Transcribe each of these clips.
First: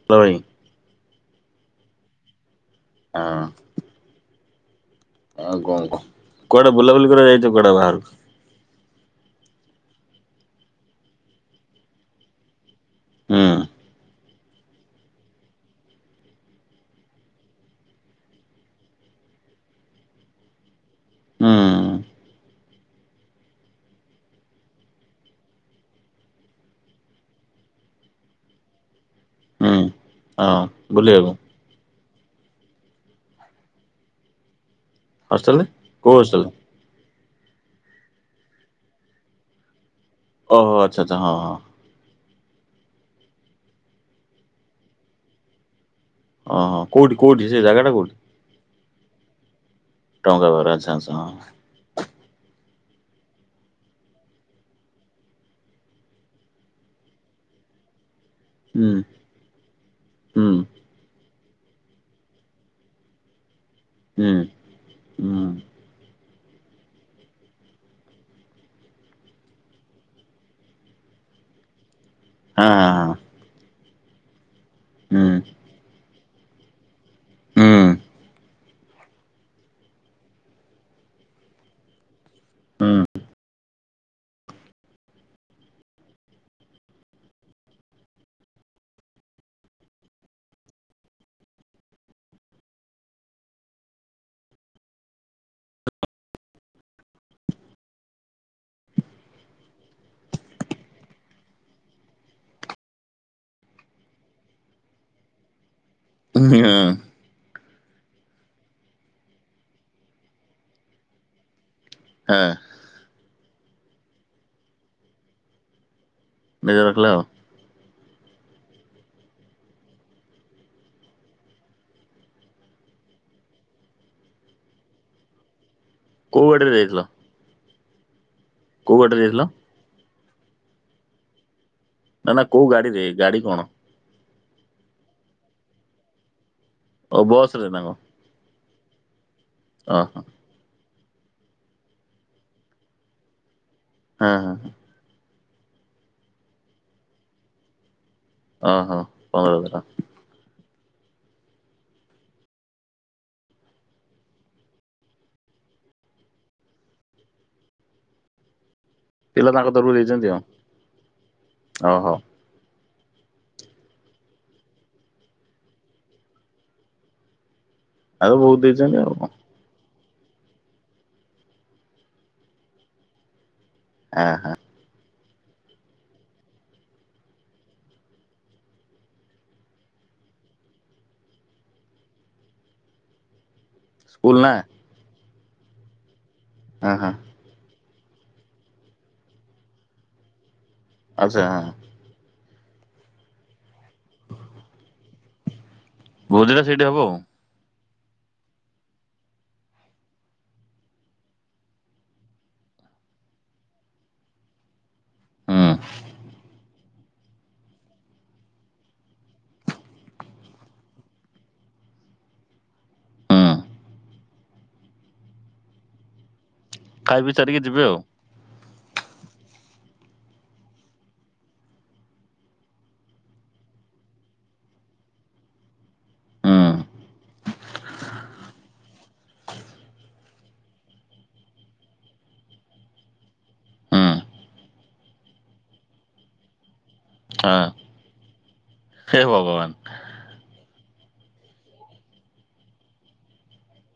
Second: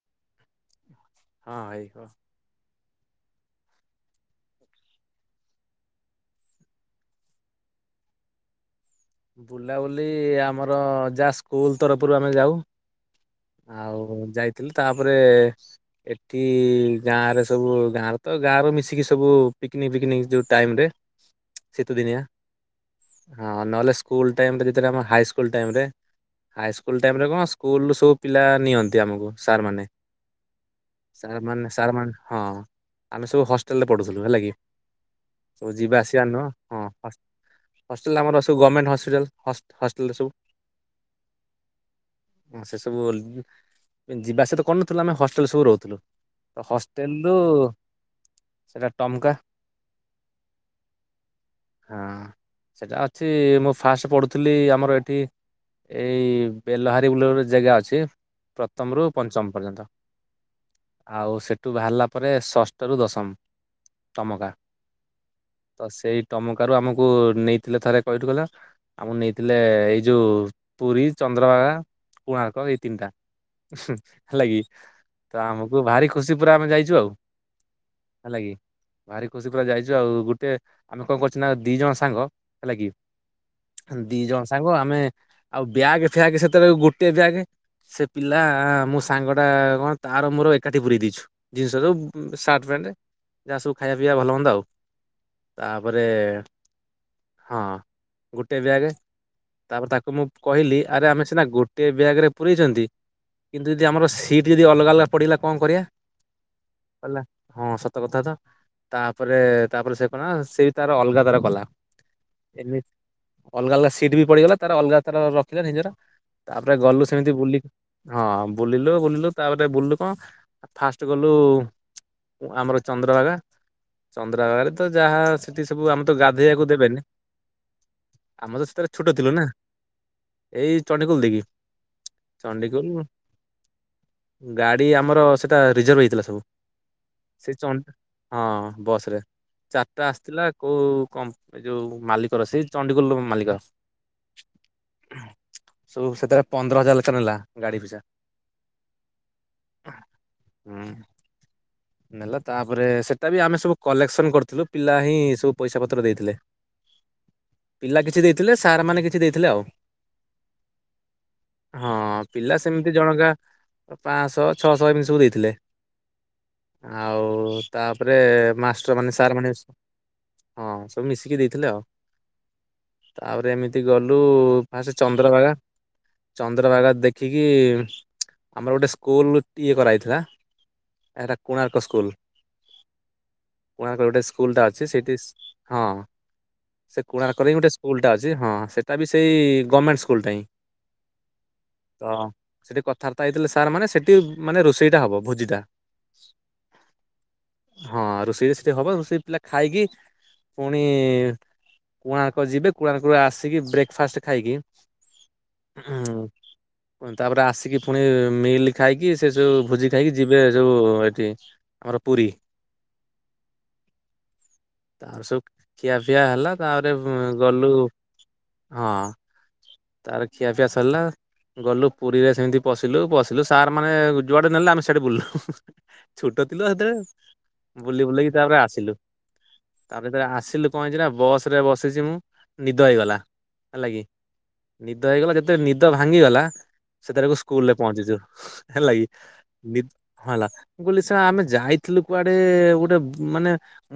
[unintelligible] ହଁ [unintelligible] ହଁ। ଆଉ କଣ କହ। କୁଆଡେ ବୁଲାବୁଲି କରିବାକୁ ଯାଇଚ କୁଆଡେ ବାହାରକୁ? ବୁଲାବୁଲି ଆମର ଯାହା ସ୍କୁଲ୍ ତରଫରୁ ଆମେ ଯାଉ। ହୁଁ ଆଉ ଯାଇଥିଲି ତାପରେ ଏଠି ଗାଁରେ ସବୁ ଗାଁରେ ତ ଗାଁର ମିଶିକି ସବୁ ପିକନିକ୍ ଫିକନିକ୍ ଯଉ ଟାଇମ ରେ ହୁଁ ଶୀତ ଦିନିଆ। ହଁ ନହଲେ ସ୍କୁଲ୍ ଟାଇମ ରେ ଯେତେବେଳେ ଆମ ହାଇସ୍କୁଲ୍ ଟାଇମ ରେ ହାଇସ୍କୁଲ୍ ଟାଇମ ରେ କଣ ସ୍କୁଲ୍ ରୁ ସବୁ ପିଲା ନିଅନ୍ତି ଆମକୁ ସାର୍ ହୁଁ। ମାନେ। ହଁ ବୁଲିବାକୁ ସାର୍ ମାନେ ସାର୍ ମାନେ ହଁ। ଆମେ ସବୁ ହଷ୍ଟେଲରେ ପଢୁଥିଲୁ ହେଲା କି। ହଷ୍ଟେଲରେ ସବୁ ଯିବା କୋଉ ଆସିବା ହଷ୍ଟେଲ ନୁହଁ ହଁ। ହସ୍ ହଷ୍ଟେଲ ଆମର ସବୁ ଗମେଣ୍ଟ ହସ୍ପିଟାଲ୍ ହ ହଷ୍ଟେଲ ଟା ସବୁ। ଓହୋ ଆଚ୍ଛା ଆଚ୍ଛା ହଁ ହଁ। ହଁ ସେ ସବୁ ଯିବା ସହିତ କଣ ଥିଲୁ ଆମେ ହଷ୍ଟେଲ ସବୁ ରହୁଥିଲୁ ଓହୋ କୋଉଠି ହଷ୍ଟେଲରୁୁ କୋଉଠି ସେ ଜାଗାଟା କୋଉଠି ସେଟା ଟମଙ୍କା [unintelligible] ହଁ ସେଟା ଅଛି ମୁଁ ଫାଷ୍ଟ ପଢ଼ୁଥିଲି ଆମର ଏଠି ଏଇ ବେଲହାରୀ ବୋଲି ଗୋଟେ ଜାଗା ଅଛି ହୁଁ। ପ୍ରଥମରୁ ପଞ୍ଚମ ପର୍ଯ୍ୟନ୍ତ, ହୁଁ ଆଉ ସେଠୁ ବାହାରିଲା ପରେ ଷଷ୍ଠରୁ ଦଶମ। ହୁଁ ଟମକା, ହୁଁ ତ ସେଇ ଟମକା ରୁ ଆମକୁ ନେଇଥିଲେ ଥରେ କହିଥିଲୁ ନା? ଆମକୁ ନେଇଥିଲେ ଏଇ ଯୋଉ ପୁରୀ, ଚନ୍ଦ୍ରଭାଗା କୋଣାର୍କ ହଁ ଏଇ ତିନିଟା। ହଁ ହେଲା କିି ହୁଁ ତ ଆମକୁ ଭାରି ଖୁସି ପୁରା ଆମେ ଯାଇଛୁ ଆଉ। ହୁଁ ହେଲାକି? ଭାରି ଖୁସି ପୁରା ଯାଇଛୁ ଆଉ, ଗୋଟେ ଆମେ କଣ କରୁଛୁ ନା ଦି ଜଣ ସାଙ୍ଗ ହେଲା କିି ହୁଁ। ଦି ଜଣ ସାଙ୍ଗ ଆମେ ଆଉ ବ୍ୟାଗ ଫ୍ୟାଗ ସେତେବେଳେ ଗୋଟେ ବ୍ୟାଗ୍। ସେ ପିଲା ମୋ ସାଙ୍ଗଟା କଣ ତାର ମୋର ଏକାଠି ପୁରେଇ ଦେଇଛୁ। ଜିନିଷ ସବୁ, ସାର୍ଟ ପ୍ୟାଣ୍ଟ, ଯାହା ସବୁ ଖାଇବା ପିଇବା ଭଲ ମନ୍ଦ। ତାପରେ ହଁ ଗୋଟେ ବ୍ୟାଗ, ତାପରେ ତାକୁ ମୁଁ କହିଲି, ଆରେ ଆମେ ସିନା ଗୋଟେ ବ୍ୟାଗ ରେ ପୁରେଇଛନ୍ତି ଏମିତି ଯଦି ଆମର ସିଟ୍ ଯଦି ଅଲଗା ଅଲଗା ପଡ଼ିଗଲା କଣ କରିବା? ହଁ। ହଁ ସତ କଥା ତ, ତାପରେ ତାପରେ ସେ କଣ ସେ ତାର ଅଲଗା ତାର କଲା। ହଁ। ହେଲେ ଅଲଗା ଅଲଗା ସିଟ୍ ବି ପଡିଗଲା, ତାର ଅଲଗା ତାର ରଖିଲା ନିଜର। ନିଜ ତାପରେ ରଖିଲ ଗଲୁ ଆଉ ସେମିତି ବୁଲିକି ହଁ ବୁଲିଲୁ ବୁଲିଲୁ, ତାପରେ ବୁଲିଲୁ କଣ, ଫାଷ୍ଟ ଗଲୁ ଆମର ଚନ୍ଦ୍ରଭାଗା। ଚନ୍ଦ୍ରଭାଗାରେ ତ ଯାହା ସେଠି ସବୁ ଆମର ତ କୋଉ ଗାଧୋଇବାକୁ ଗାଡିରେ ଯାଇଥିଲ ଦେବେନି ଆମ ତ ସେଥିରେ କୋଉ ଛୋଟ ଗାଡିରେ ଥିଲୁ ଯାଇଥିଲ? ନା। ଏଇ ଚଣ୍ଣ୍ଡ ଖୋଲ ଦେଇକି ନା ନା କୋଉ ଚଣ୍ଡିଖୋଲ ଗାଡି ରେ, ଗାଡି କଣ? ଗାଡି ଆମର ସେଟା ରିଜର୍ଭ ହେଇଥିଲା ସବୁ। ଓ ସେ ବସରେ ନା କଣ ହଁ ବସ ରେ। ଚାରିଟା ଓହୋ ଆସିଥିଲା, କୋଉ କମ୍ ଏ ଯୋଉ ମାଲିକର ସେଇ ଚଣ୍ଡିଗୋଲ ମାଲିକ ହଁ ହଁଁ। ସବୁ ସେଥିରେ ପନ୍ଦର ହଜାର ଲେକ୍ଷ ନେଲା, ଗାଡି ପଇସା। ଓଁ ହଁ [unintelligible] ହୁଁ। ନେଲା ତାପରେ, ସେଟା ବି ଆମେ ସବୁ କଲେକ୍ସନ କରିଥିଲୁ, ପିଲା ହିଁ ସବୁ ପଇସା ପତ୍ର ଦେଇଥିଲେ। [inaudible] ପିଲା କିଛି ଦେଇଥିଲେ, ସାର୍ ମାନେ କିଛି ଦେଇଥିଲେ ପିଲା ଆଉ ତାଙ୍କ ତରଫରୁ ଦେଇଛନ୍ତି ଆଉ। ହଁ। ଓହୋ ପିଲା ସେମିତି ଜଣଙ୍କା ପାଞ୍ଚଶହ, ଛଅଶହ ଏମିତ୍‌ ସବୁ ଦେଇଥିଲେ। ଆଉ ତାପରେ ଆଉ ବହୁତ ମାଷ୍ଟର ଦେଇଛନ୍ତି ଆଉ ମାନେ କଣ ସାର୍ ମାନେ ହଁ ସବୁ ମିଶିକି ଦେଇଥିଲେ ଆଉ, ତାପରେ ଏମିତି ଗଲୁ ଆ ହା ହଁ ସେ ଚନ୍ଦ୍ରଭାଗା। ଚନ୍ଦ୍ରଭାଗା ଦେଖିକି, ଆମର ଗୋଟେ ସ୍କୁଲ ଇଏ କରାହେଇଥିଲା ଏଟା କୋଣାର୍କ ସ୍କୁଲ, କୋଣାର୍କ ଗୋଟେ ସ୍କୁଲ ଟା ଅ ସେ ସେଇତିସ୍ ହଁ ଅ ସେ ହଁ କୋଣାର୍କ କରେଇ ଗୋଟେ ସ୍କୁଲଟା ଅଛି, ହଁ ସେଟା ବି ସେଇ ଗମେଣ୍ଟସ୍‌ ସ୍କୁଲ ଟା ହିଁ। ଆଚ୍ଛା ହଁ। ତ ସେଠି କଥାବାର୍ତ୍ତା ହେଇଥିଲେ ସାର୍ ମାନେ ସେଠି ମାନେ ରୋଷେଇଟା ହବ ଭୋଜି ଟା। ଭୋଜିଟା ସେଇଠି ହବ ଆଉ। ହଁ ରୋଷେଇରେ ସେଠି ହବ ରୋଷେଇ ପିଲା ଖାଇକି ପୁଣି କୁଣାର୍କ ଯିବେ କୁଣାର୍କ ରୁ ଆସିକି ବ୍ରେକ୍ ଫାଷ୍ଟେ ଖାଇକି ହୁଁ ତାପରେ ଆସିକି ପୁଣି ମିଲ୍ ଖାଇକି ସେ ଯଉ ଭୋଜି ଖାଇକି ଯିବେ ଯଉ ଏଟ୍ ଥି ଆମର ପୁରୀ। ହୁଁ ତାର ସବୁ ଖିଆ ପିଆ ହେଲା ତାପରେ ଖାଇ ପିଇ ସାରିକି ଗଲୁ ଯିବେ ଆଉ ହଁ। ତାର ଖିଆ ପିଆ ସରିଲା। ଗଲୁ ପୁରୀରେ ସେମିତି ପଶିଲୁ- ପଶିଲୁ ସାର୍ ମାନେ ଯୁଆଡେ ନେଲେ ଆମେ ସେଠି ବୁଲିଲୁ। ଛୋଟ ହୁଁ ଥିଲୁ ହେତେବେଳେ ବୁଲି ବୁଲାକି ତାପରେ ଆସିଲୁ। ତା ଭିତରେ ଆସିଲୁ କଣ ହେଇଚି ନା ବସ୍ ରେ ବସିଚି ମୁଁ ନିଦ ହେଇଗଲା ହେଲା ହୁଁ କିି। ନିଦ ହେଇଗଲା ଯେତେ ନିଦ ଭାଙ୍ଗିଗଲା ସେତେବେଳକୁ ହଁ ସ୍କୁଲ୍‌ ରେ ପହଞ୍ଚିଚୁ ହେଲାଗି। ହେ ହଁ ଭଗବାନ୍। ହେଲା ମୁଁ କହିଲି ସା ଆମେ ଯାଇଥିଲୁ କୁଆଡେ ଗୋଟେ ମାନେ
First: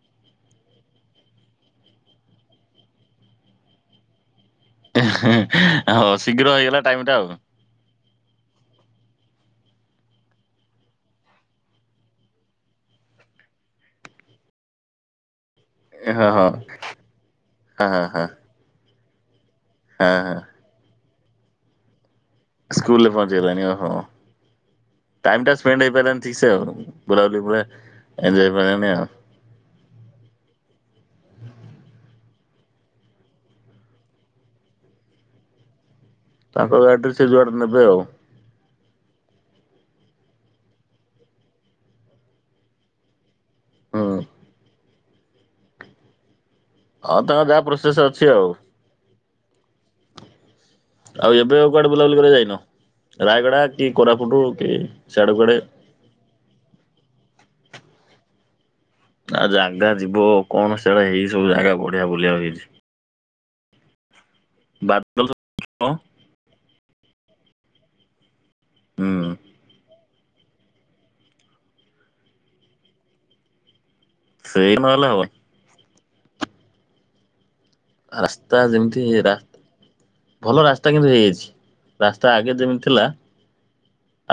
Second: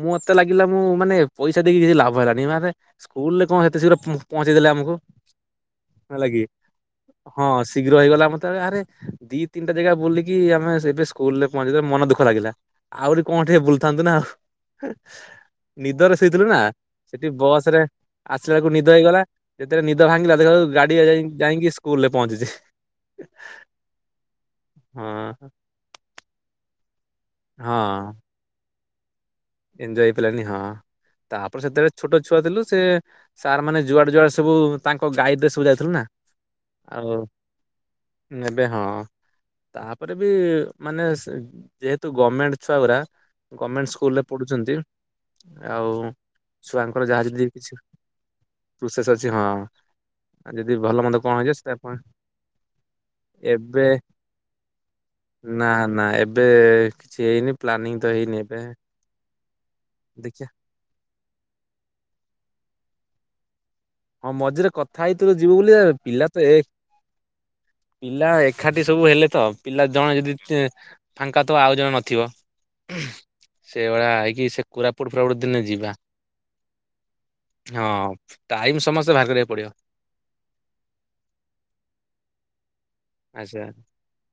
ମୋତେ ଲାଗିଲା ମୁଁ ମାନେ ପଇସା ଦେଇକି କିଛି ଲାଭ ହେଲାନି ମାନେ ସ୍କୁଲ୍‌ ରେ କଣ ଏତେ ଶୀଘ୍ର ପହ-ପହଞ୍ଚେଇ ଦେଲେ ଆମୁକୁ। ହଁ ଶୀଘ୍ର ହେଇଗଲା ଟାଇମ୍ ଟା ଆଉ। ହଁ ଶୀଘ୍ର ହେଇଗଲା ମୁଁ ତାବେ ଆରେ ଦି ତିନିଟା ଜାଗା ବୁଲିକି ଆମେ ଏବେ ସ୍କୁଲ୍‌ ରେ ପହଞ୍ଚେଇଦେଲେ ମନ ଦୁଃଖ ଲାଗିଲା। ଆହୁରି କଣ ଟିକେ ବୁଲ୍ ଥାନ୍ତୁ ନା। ନିଦରେ ହଁ ଶୋଇଥିଲୁ ହଁ ନା ସେଠି ବସ୍ ରେ ହଁ ହଁ ଆସ୍ ହଁ ଆସିଲାଳକୁ ନିଦ ହେଇଗଲା ଯେତେ ନିଦ ଭାଙ୍ଗିଲା ହଁ ଦେଖିଲାଳକୁ ଗାଡି ଯାଇଁ -ଯାଇଁକି ସ୍କୁଲ ରେ ପହଞ୍ଚିଚି। ସ୍କୁଲରେ ପହଞ୍ଚେଇଲାଣି ଓହୋ ଟାଇମ୍ ହଁ ଟା ସ୍ପେଣ୍ଡ୍ ହେଇପାରିଲାନି ଠିକ୍ ସେ ଆଉ। ବୁଲା ବୁଲି ପରେ ହଁ ଏଞୟ ହେଇ ପାରିଲାନି ଆଉ। ଏଞ୍ଜୟ ହେଇ ପାଇଲାନି ହଁ ତାପରେ ସେତେବେଳେ ଛୋଟ ଛୁଆ ଥିଲୁ ସେ ସାର୍ ମାନେ ଯୁଆଡେ ଯୁଆଡେ ସବୁ ତାଙ୍କ ଗାଇଡ୍ ରେ ସବୁ ଯାଇଥିଲୁ ନା। ତାଙ୍କ ଗାଇଡ୍ ରେ ସେ ଯୁଆଡ଼େ ନେବେ ଆଉ। ନେବେ ହଁ। ତାପରେ ବି ମାନେ ସେ ଯେହେତୁ ଗମେଣ୍ଟ୍ ଛୁଆ ଗୁରା ଗମେଣ୍ଟସ୍‌ ହୁଁ ସ୍କୁଲରେ ପଡୁଚନ୍ତି ଆଉ ଛୁଆଙ୍କର ଆଉ ଯାହା ତାଙ୍କର ଯେତିକି କିଛି ପ୍ରୋସେସ ଅଛି ଆଉ ପ୍ରୋସେସ୍ ଅଛି ହଁ। ଯଦି ଭଲ ମନ୍ଦ କଣ ଆଉ ହେଇଯିବ ଏବେ ସେଟା ଆଉ କୁଆଡେ ଆପଣ ବୁଲାବୁଲି କରିବାକୁ ଯାଇନ? ରାୟଗଡ଼ା ଏବେ କି କୋରାପୁଟୁ କି ସିଆଡ଼େ କୁଆଡେ ନା ନା ଏବେ କିଛି ହେଇନି ପ୍ଲାନିଂ ତ ହେଇନି ଏବେ ନା ଜାଗା ଯିବ ଦେଖିଆ କଣ ସିଆଡେ ଏଇ ସବୁ ଜାଗା ବଢିଆ ବୁଲିଆକୁ ହେଇଚି। ହଁ ମଝିରେ କଥା ବାଦଲ ହେଇଥିଲୁ ଯିବୁ ବୋଲି ଯେ ହଁ ପିଲା ତ ଏକ୍ ପିଲା ଏଖାଠି ସବୁ ହୁଁ ହେଲେ ତ। ପିଲା ଜଣେ ଯଦି ସେ ଫାଙ୍କା ଥିବ ଆଉ ଜଣେ ନଥିବ ସେଇଭଳିଆ ହେଇ କି ସେ ସେଇ ନହେଲେ କୋରାପୁଟ୍ ହବନି। ଫୋରାପୁଟ୍ ଦିନେ ଯିବା -ହଁ। ରାସ୍ତା ଟାଇମ୍ ଯେମିତି ସମସ୍ତେ ବାହାର୍ ରା କରିବାକୁ ପଡ଼ିବ। ଭଲ ରାସ୍ତା କିନ୍ତୁ ହେଇଚି ରାସ୍ତା ଆଗେ ଯେମିତି ଥିଲା ଆଚ୍ଛା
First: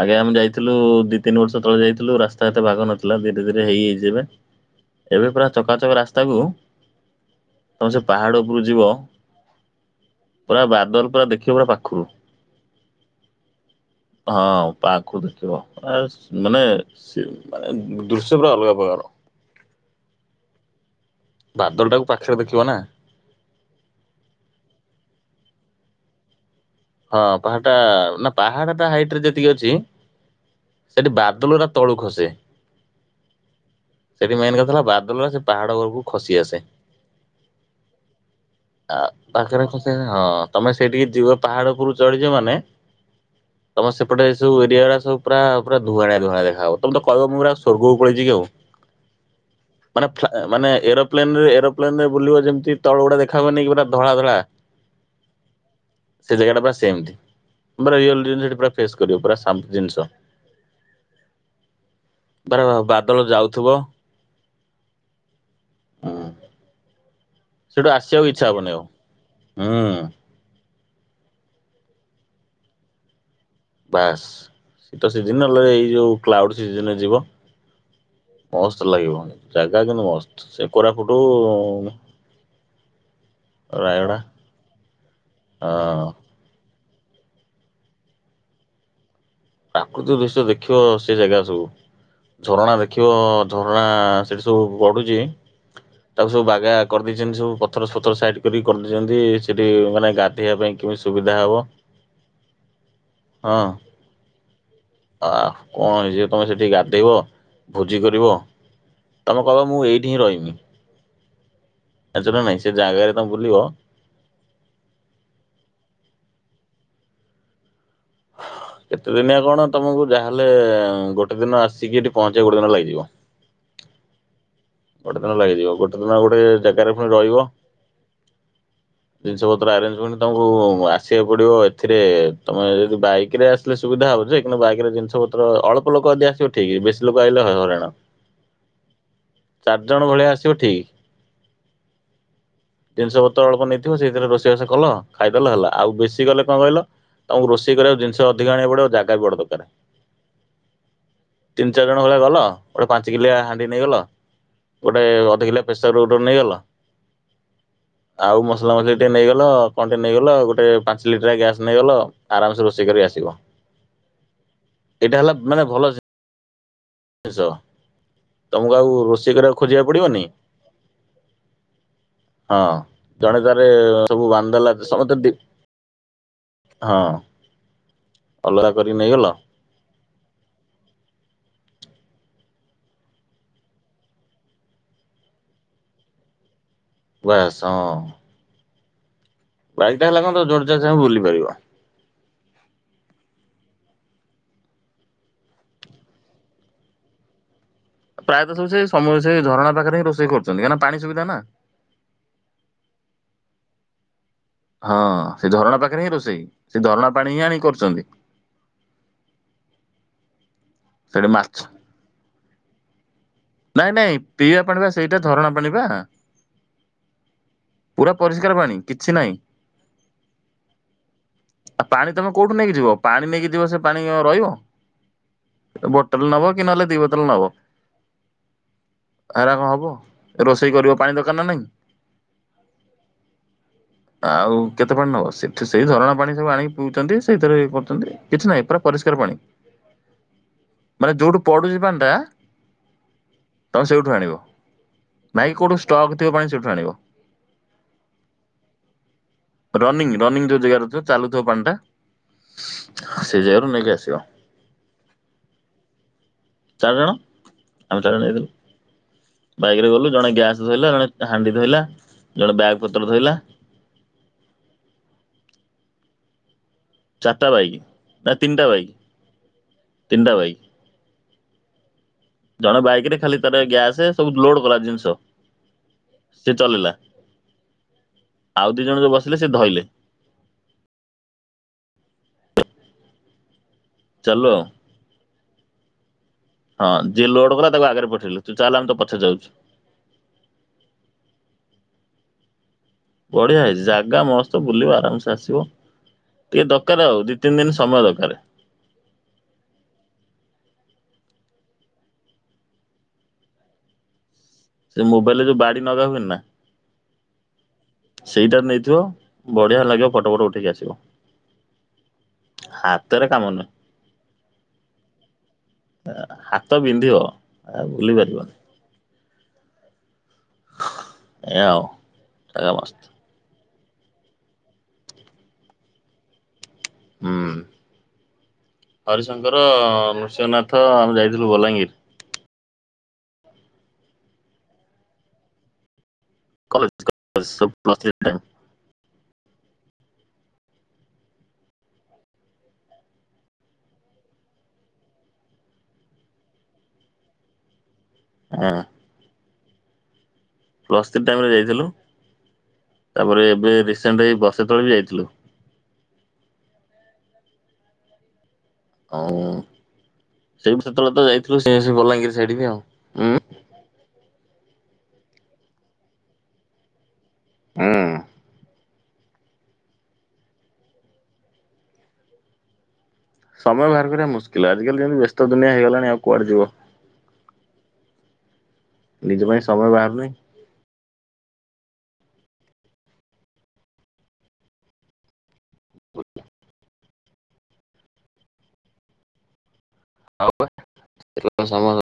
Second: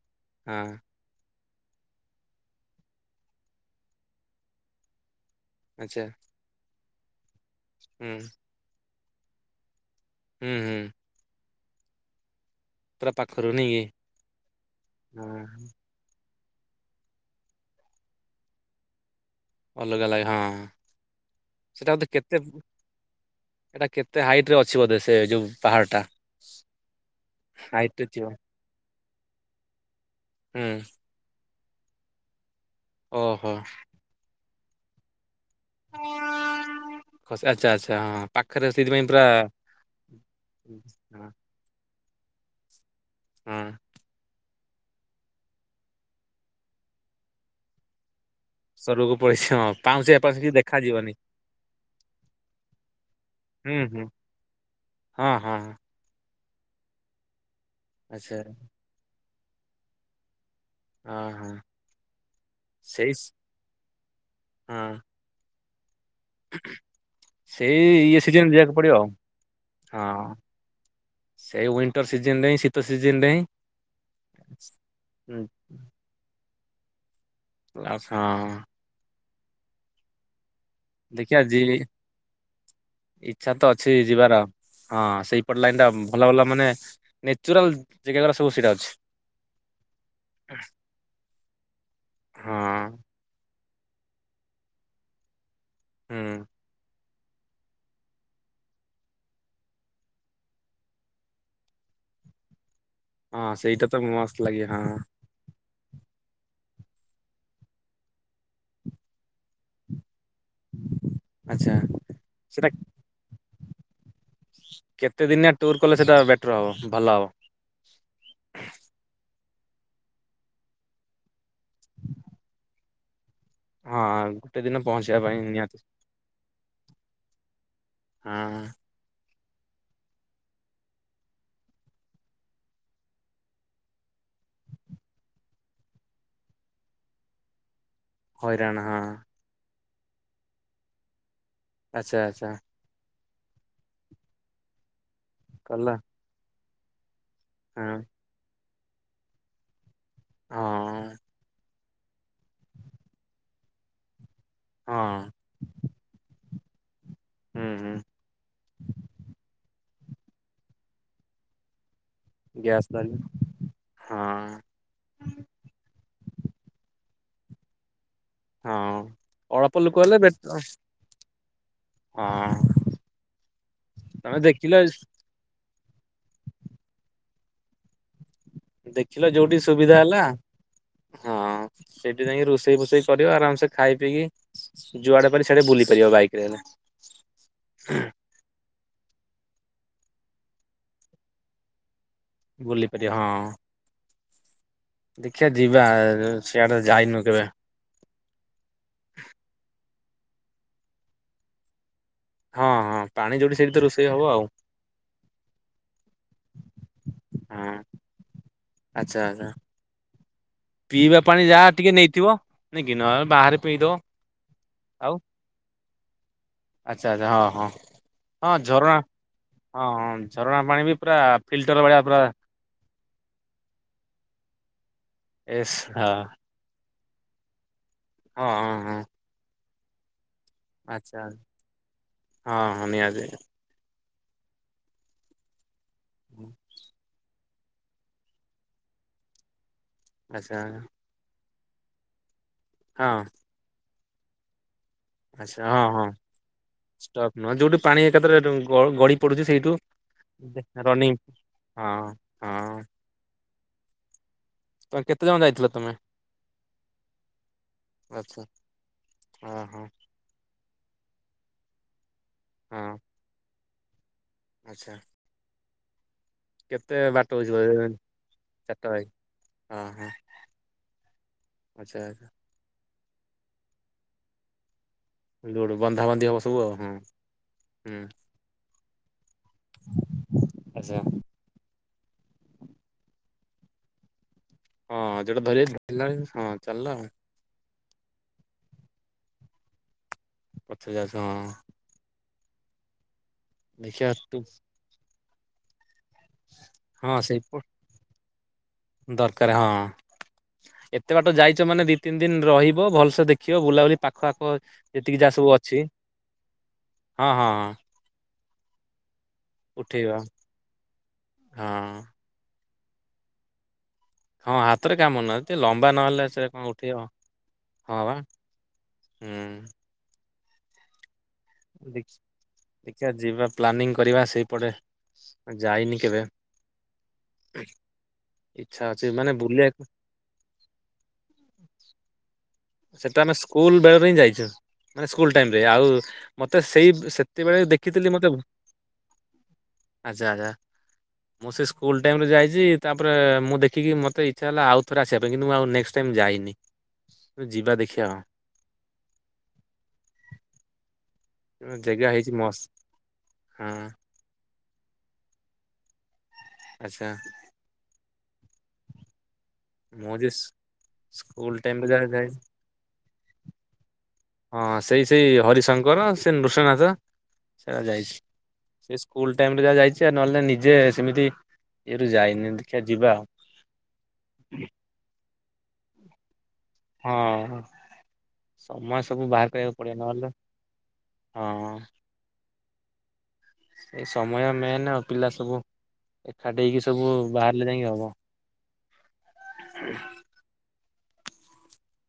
ଆଗେ ଆମେ ହଁ ଯାଇଥିଲୁ ଯି ତିନି ବର୍ଷ ତଳେ ଯାଇଥିଲୁ ରାସ୍ତା ଏତେ ବାଗ ନଥିଲା ଧୀରେ ଧୀରେ ହେଇଯାଇଚି ଏବେ-ଏବେ ପୁରା ଚକାଚକା ଆଚ୍ଛା ରାସ୍ତାକୁ ତମେ ସେ ହୁଁ ପାହାଡ଼ ଉପରୁକୁ ଯିବ ହୁଁ ପୁରା ହୁଁ ବାଦଲ ପୁରା ଦେଖିବ ପୁରା ପାଖୁରୁ। ପୁରା ପାଖୁରୁ ନେଇ କି? ହଁ ପାଖୁରୁ ହଁ ଦେଖିବ ଏଶ୍ ମାନେ ସେ ମାନେ ଦୃଶ୍ୟ ପୁରା ଅଲଗା ପକାର। ଅଲଗା ଲାଗେ ହଁ ବାଦଲ ସେଟା ଟାକୁ ବଧେ ପାଖରେ କେତେ ଦେଖିବ ନା ହେଟା କେତେ ହାଇଟ ରେ ଅଛି ବୋଧେ ସେ ଯୋଉ ପାହାଡ଼ଟା ହଁ ପାହାଡ଼ ଟା ନା ଥିବ ପାହାଡ଼ଟା ହାଇଟରେ ଯେତିକି ଅଛି ହୁଁ ସେଠି ବାଦଲ ଉରା ତଳୁ ଖସେ। ଓହୋ। ସେଠି ମେନ୍ କଥା ହେଲା ବାଦଲରା ସେ ପାହାଡ ଘରକୁ ଖସି ଆସେ। ଖସି ଆଚ୍ଛା ଆଚ୍ଛା ହଁ ପାଖରେ ଆ ସେଇଥିପାଇଁ ପୁରା ପାଖେରେ କିଛି ନାହିଁ ହଁ ତମେ ସେଇଠିକି ହଁ ଯିବ। ପାହାଡ ଉପରୁ ଚଢ଼ିଯିବ ମାନେ ହଁ ତମ ସେପଟେ ସବୁ ଏରିଆରା ସବୁ ପୁରା ପୁରା ଧୁଆଁଳିଆ ଧୁଆଁଳିଆ ଦେଖା ହବ ତମେ ତ କହିବ ମୁ ପୁରା ସୋର୍ଗ କୁ ପାଳେଇଚି କି ଆଉ। ସୋର୍ଗ କୁ ପଳେଇଛି। ହଁ ମାନେ ପାଉଁଶ ପାଉଁଶ ଫ୍ଲା କିଛି ମାନେ ଦେଖାଯିବନି ଏରୋପ୍ଲେନ ରେ ଏରୋପ୍ଲେନ ରେ ବୁଲିବ ଯେମିତି ତଳ ଗୁଡା ଦେଖା ହଏନି କି ହୁଁ ପୁରା ହୁଁ ଧଳା ଧଳା। ହଁ ହଁ ହଁ। ସେ ଜାଗାଟା ପୁରା ସେମତି ମୁଁ ପରା ରିଅଲ ଆଚ୍ଛା ଜିନିଷ ହେଟି ପୁରା ଫେସ୍ କରିବ ପୁରା ସା ଜିନିଷ। ହଁ ହଁ ତାର ବାଦଳ ଯାଉଥିବ ହୁଁ। ଉଁ ସେଇ ସେଠୁ ଇଏ ଆସିବାକୁ ଇଚ୍ଛା ସିଜିନ ହବନି ଯିବାକୁ ପଡିବ ଆଉ ହୁଁ ହଁ। ସେଇ ଉଇଣ୍ଟର ସିଜିନି ରେ ହିଁ ଶୀତ ସିଜିନି ରେ ହିଁ। ବାସ୍ ଶୀତ ସିଜିନି ହୁଁ ନହେଲେ ଏଇ ଯୋଉ କ୍ଲାଉଡ ସିଜିନି ରେ ଯିବ। କ୍ଲାସ୍ ହଁ। [unintelligible] ଲାଗିବ ଜାଗା କିନ୍ତୁ ମସ୍ତ ସେ କୋରାପୁଟୁ ଇଛା ତ ଅଛି ରାୟଗଡା ଯିବାର ହଁ ସେଇପଟ ଲାଇନ ଟା ହଁ ଭଲ ଭଲ ମାନେ ନ୍ୟଚୁରାଲ ଜାଗା ଗୁରା ସବୁ ସେଇଟା ଅଛି। ପ୍ରାକୃତିକ ଦୃଶ୍ୟ ଦେଖିବ ସେ ଜାଗା ସବୁ ଝରଣା ହଁ ଦେଖିବ ଝରଣା ସେଠି ସବୁ ବଡୁଛି ତାକୁ ସବୁ ହୁଁ। ବାଗା କରି ପକେଇଚନ୍ତି ସବୁ ପଥର ଫଥର ସାଇଟ କରିକି କରିଦେଇଚନ୍ତି ସେଠି ମାନେ ଗାଧୋଇେଇବା ପାଇଁ କେମିତି ସୁବିଧା ହବ। ହଁ ସେଇଟା ତ ମସ୍ତ ଲାଗେ ହଁ। ଆ ଙ୍କ ହେଇଚି ତମେ ସେଠି ଗାଧେଇବ ଭୋଜି କରିବ ତମେ କହିବ ମୁଁ ଏଇଠିଁ ରହିିମି। ଆଛା ସେଟା ସେ ଜାଗାରେ ତମେ ବୁଲିବ କେତେ ଦିନିଆ ଟୁର୍ କଲେ ସେଟା ବେଟର ହବ ଭଲ ହବ? କେତେ ଦିନିଆ କଣ ତମକୁ ଯାହାହେଲେ ଗୋଟେ ଦିନ ଆସିକି ଏଠି ପହଞ୍ଚେଇ ଗୋଟେ ଦିନ ଲାଗିଯିବ। ହଁ। ଦିନ ପହଞ୍ଚିବା ଗୋଟେ ପାଇଁ ଦିନ ଲାଗିଯିବ ନିହାତି ଗୋଟେ ଦିନ ଗୋଟେ ଜାଗାରେ ଫୁଣି ରହିବ। ହଁ ଜିନଷ ପତ୍ର ଆରେଞ୍ଜ କରି ତମକୁ ଆସିବାକୁ ପଡିବ ଏଥିରେ ତମେ ଯଦି ବାଇକ ରେ ଆଶ୍ ଥିଲେ ସୁବିଧା ହବ ଯେ କିନ୍ତୁ ବାଇକରେ ଜିନିଷ ପତ୍ର ଅଳପ ଲୋକ ଯଦି ଆସିବ ଠିକି ବେଶୀ ଲୋକ ଆଇଲେ ହ ହଇରାଣ। ହଇରାଣ ହଁ। ଚାରଜଣ ଭଳିଆ ଆସିବ ଠିକ୍। ଆଛା ଆଛା। ଜିନଷ ପତ୍ର ଅଳ୍ପ ନେଇଥିବ ସେଇଥିରେ ରୋଷେଇବାସ କଲ ଖାଇଦେଲେ ହେଲା କଲ ଆଉ ବେଶୀ କଲେ ଙ୍କ କହିଲ ତମକୁ ରୋଷେଇ କରିବାକୁ ହଁ ଜିନିଷ ଅଧିକ ଆଣିବାକୁ ପଡ଼େ ଆଉ ଜାଗା ବି ବଡ଼ ଦରକାର। ହଁ। ତିନି ଚାରି ଜଣ ଭଳିଆ ଗଲ ଗୋଟେ ପାଞ୍ଚ କିଲିଆ ହାଣ୍ଡି ନେଇଗଲ। ହଁ ଗୋଟେ ଅଧକିଲିଆ ପ୍ରେସର ଗୋଟେ ନେଇଗଲ। ହୁଁ ହୁଁ। ଆଉ ମସଲା ମସଲି ଟିକେ ନେଇଗଲ କଁ ଟିକେ ନେଇଗଲ ଗୋଟେ ପାଞ୍ଚ ଲିଟିରିଆ ଗ୍ୟାସ ନେଇଗଲ। ଆରାମସେ ଗ୍ୟାସ୍ ରୋଷେଇ କରି ଧରିଲି ଆସିବ ହଁ ଏଇଟା ହେଲା ମାନେ ଭଲ। ଜିନିଷ ତମକୁ ଆଉ ହଁ। ରୋଷେଇ କରିବାକୁ ଅଳ୍ପ ଖୋଜିବାକୁ ଲୋକ ହେଲେ ପଡିବନି। ବେଟ ହଁ ଜଣେ ତାରେ ସବୁ ତମେ ବାନ୍ଦି ଦେଖିଲ ଦେଲା ସମତେ ଡି ହଁ। ଅଲଗା କରିକି ନେଇଗଲ ଦେଖିଲ ଯୋଉଠି ସୁବିଧା ହେଲା। ହଁ ସେଇଠି ଯାଇକି ରୋଷେଇ ଫୋଷେଇ କରିବ ଆରାମ ସେ ଖାଇ ପିଇକି। ଯୁଆଡେ ପାରି ସିଆଡେ ବୁଲି ପାରିବ ବାଇକ ରେ ଗଲେ। ବାସ୍ ହଁ। ବାଇକ୍ ଟା ହେଲା କଁ ତମେ ଜୁଆଡେ ଜା ଚାହିଁବ ବୁଲି ପାରିବ। ବୁଲି ପାରିବେ ହଁ। ଦେଖିବା ଯିବା ଏ ସିଆଡ଼େ ଯାଇନୁ କେବେ। ପ୍ରାୟତଃ ସବୁ ସେ ସମୟ ସେ ଝରଣା ପାଖରେ ହିଁ ରୋଷେଇ କରୁଛନ୍ତି କାହିଁକି ପାଣି ସୁିବିଧା ନା। ହଁ ହଁ ପାଣି ଯୋଉଠି ସେଇଠିିତ ରୋଷେଇ ହବ ଆଉ। ହଁ ସେ ଝରଣା ପାଖରେ ହିଁ ରୋଷେଇ ସେ ଝରଣା ପାଣି ହିଁ ଆଣି ହଁ କରୁଛନ୍ତି। ଆଚ୍ଛା ଆଚ୍ଛା। ପିଇବା ସେଠି ପାଣି ମାଛ ଯାହା। ଟିକେ ନେଇଥିବ। ନାଇଁ କି ନହେଲେ ବାହାରେ। ପିଇଦବ ନାଇଁ ନାଇଁ ପିଇବା ପାଣିିବା ଆଉ ସେଇଟା ଧରଣା ପାଣିିବା ଆଚ୍ଛା ଆଚ୍ଛା ହଁ ହଁ ହଁ ପାଣି ଝରଣା। କିଛି ନାହିଁ ହଁଁ ଝରଣା ପାଣି ବି ପୁରା ଫିଲ୍ଟର ଭଳିଆ ପୁରା। ତାକୁ ନେଇକି ଯିବ ପାଣି ନେଇକି ଯିବ ସେ ପାଣି କଁ ରହିବ ଏସ୍ ହଁ ବୋଟଲେ ନବ। କି ନହେଲେ ଦି ବୋତଲେ ନବ। ହଁ ହଁ। ଏରା କଁ ହବ। ରୋଷେଇ କରିବ ପାଣି ଆଚ୍ଛା ଦରକାର ନା ନାଇଁ? ହଁ ହଁ ନିହାତି। ଆଉ କେତେ ପାଣି ନବ ସେଠି ସେଇ ଧରଣା ପାଣି ସବୁ ଆଣିକି ପିଉଛନ୍ତି ସେଇଥିରେ ଇଏ କରୁଛନ୍ତି। କିଛି ନାହିଁ ପୁରା ପରିଷ୍କାର ପାଣି। ଆଚ୍ଛା। ମାନେ ଯୋଉଠୁ ପଡୁଛିି ପାଣି ଟା। ହଁ। ତମେ ସେଇଠୁ ଆଣିବ। ନାଇଁ କି ଆଚ୍ଛା କୋଉଠୁ ହଁ ହଁ ଷ୍ଟକ୍ ଥିବ ପାଣି ସେଇଠୁ ଆଣିବ। ଷ୍ଟକ୍ ନୁହଁ ଯୋଉଠୁ ପାଣି ଏକାଥରେ ଗ ଗଡି। ପଡ଼ୁଛି ସେଇଠୁ ରନିଂ ରନିଂ ଯୋଉ ଜାଗାରେ ଥିବ ରନିଂ ଚାଲୁଥିବ ପାଣି ଟା ହଁ ହଁ। ସେଇ ଜାଗାରୁ ନେଇକି ଆସିବ। ତେମେ କେତେ ଜଣ ଯାଇଥିଲ ତମେ। ଚାରି ଜଣ ଆମେ ଚାରିଜଣ ଆଚ୍ଛା ଯାଇଥିଲୁ ହଁ ହଁ ବାଇକ୍ ରେ ଗଲୁ। ଜଣେ ଗ୍ୟାସ୍ ଧଇଲା ଜଣେ ହାଣ୍ଡି ଧଇଲା ଜଣେ ବ୍ୟାଗ୍ ହଁ ପତ୍ର ଧଇଲା। ଆଚ୍ଛା। କେତେ ବାଟ ଚାରିଟା ହଉଛି ବ ବାଇକ୍ ନା ତିନିଟା ଚାରଟା ବାଇକ୍ ହଁ ହଁ। ତିନିଟା ବାଇକ୍ ଆଚ୍ଛା ଆଛା। ଜଣେ ବାଇକ ରେ ଖାଲି ତାର ଗ୍ୟାସ ସବୁ ଲୋଡ କଲା ଜିନିଷ। ଲୋଡ ବନ୍ଧା ବନ୍ଧି ହବ ସେ ସବୁ ଆଉ ଚଲେଇଲା ହଁ ହୁଁ। ଆଉ ଦିଇ ଜଣ ଯଉ ବସିଲେ ସେ ଧଇଲେ। ଆଚ୍ଛା। ଚାଲୁ ଆଉ। ହଁ ଯୋଟା ଧରି [unintelligible] ହଁ। ଚାଲିଲ ହଁ ଆଉ ଯିଏ ଲୋଡ କଲା ତାକୁ ଆଗରେ ପଠେଇଲେ ତୁ ଚାଲେ ଆମେ ତୋ ପଛରେ ଯାଉଚୁ। ପଛେ ଯାଉଛୁ, ହଁ। ବଢିଆ ହେଇଛି ଦେଖିବା ଜାଗା ତୁ ମସ୍ତ ବୁଲିବ ଆରାମସେ ଆସିବ। ଟିକେ ଦକାର ହଁ ଆଉ ଦି ସେଇପ ତିନି ଦିନ ସମୟ ଦକାର। ଦରକାର ହଁ। ଏତେ ବାଟ ଯାଇଛ ମାନେ ଦି ତିନି ଦିନ ରହିବ ଭଲସେ ଦେଖିବ ବୁଲାବୁଲି ପାଖ ଆଖ ସେ ଯେତିକି ଯାହା ମୋବାଇଲରେ ସବୁ ଯୋଉ ଅଛି ବାଡି ନଗା ହୁଏନି ନା। ହଁ ହଁ ହଁ ସେଇଟା ନେଇଥିବ ବଢିଆ ଲାଗିବ ଉଠେଇବା ଫଟ ଫଟ ଉଠେଇକି ଆସିବ। ହଁ ହାତରେ କାମ ନୁହେ। ହଁ ହାତରେ କାମ ନୁହେ ଟିକେ ଲମ୍ବା ନହେଲେ ସେ ହାତ କଣ ଉଠେଇ ହବ ବିନ୍ଧିବ ଆଉ ହଁ ଭୁଲି ବା। ପାରିବନି ହୁଁ। ଏୟା ଆଉ ଦେଖ୍ ଜାଗା ମସ୍ତ ଦେଖିଆ ଯିବା ପ୍ଲାନିଂ କରିବା ସେଇପଟେ ଯାଇନି କେବେ। ହୁଁ ଇଚ୍ଛା ଅଛି ମାନେ ହରିଶଙ୍କର ବୁଲିବାକୁ ନୃସିଂହନାଥ ଆମେ ଯାଇଥିଲୁ ବଲାଙ୍ଗୀର। ସେଟା ଆମେ ସ୍କୁଲ ବେଳରେ ହିଁ ଯାଇଛୁ ମାନେ ସ୍କୁଲ ଟାଇମ ରେ, ଆଉ ମତେ ସେଇ କଲେଜ ସେତେବେଳେ ପ୍ଲସ ଥ୍ରୀ ଦେଖିଥିଲି ମତେ ଆଛା ଆଛା। ମୁଁ ସେ ସ୍କୁଲ ଟାଇମ ରୁ ଯାଇଛି ତାପରେ ମୁଁ ଦେଖିକି ମତେ ଇଛା ହେଲା ଆଉ ଥରେ ଆସିବା ପାଇଁ କିନ୍ତୁ ମୁଁ ଆଉ ନେକ୍ସଟ ଟାଇମ୍ ଯାଇନି। ତୁ ଯିବା ଦେଖିଆ ଆଉ। ହଁ। ପ୍ଲସ୍ ଥ୍ରୀ ଟାଇମ ରେ ଆଉ ଯାଇଥିଲୁ ଜାଗା ହେଇଛି ମସ୍ତ ତାପରେ ଏବେ ହଁ ରିସେଣ୍ଟ ହେଇ ବସେ ତଳେ ବି ଯାଇଥିଲୁ। ଆଚ୍ଛା। ଆଁ ମୁଁ ଯେ ସେଇଠୁ ସେତେବେଳେ ତ ସ୍କୁଲ ଯାଇଥିଲୁ ଟାଇମରେ ସେ ଯାହା ଯାଏ ବଲାଙ୍ଗୀର ସାଇଡି କି ଉଁ। ହଁ ସେଇ ସେଇ ହରିଶଙ୍କର ସେ ନୃସିନାଥ ସେରା ହୁଁ। ଯାଇଚି। ସେ ସ୍କୁଲ ଟାଇମ ରେ ଯାହା ଯାଇଛି ଆ ନହେଲେ ନିଜେ ସେମିତି ଇଏରୁ ଯାଇନି ଦେଖିଆ ଯିବା। ସମୟ ବାହାର କରିବା ମୁସ୍କିଲ ଆଜିକାଲି ଯେମିତି ବ୍ୟସ୍ତ ଦୁନିଆ ହେଇଗଲାଣି ଆଉ କୁଆଡେ ଯିବ। ହଁ ସମୟ ସବୁ ନିଜ ବାହାର ପାଇଁ କରିବାକୁ ସମୟ ପଡିବ, ବାହାରୁନି ନହେଲେ ହଁ ସେ ସମୟ ମେନ୍ ଆଉ ପିଲା ସବୁ ଏକାଠୀ ହେଇକି ସବୁ ବାହାରିଲେ ଯାଇକି ହବ। ହୁଁ। [unintelligible]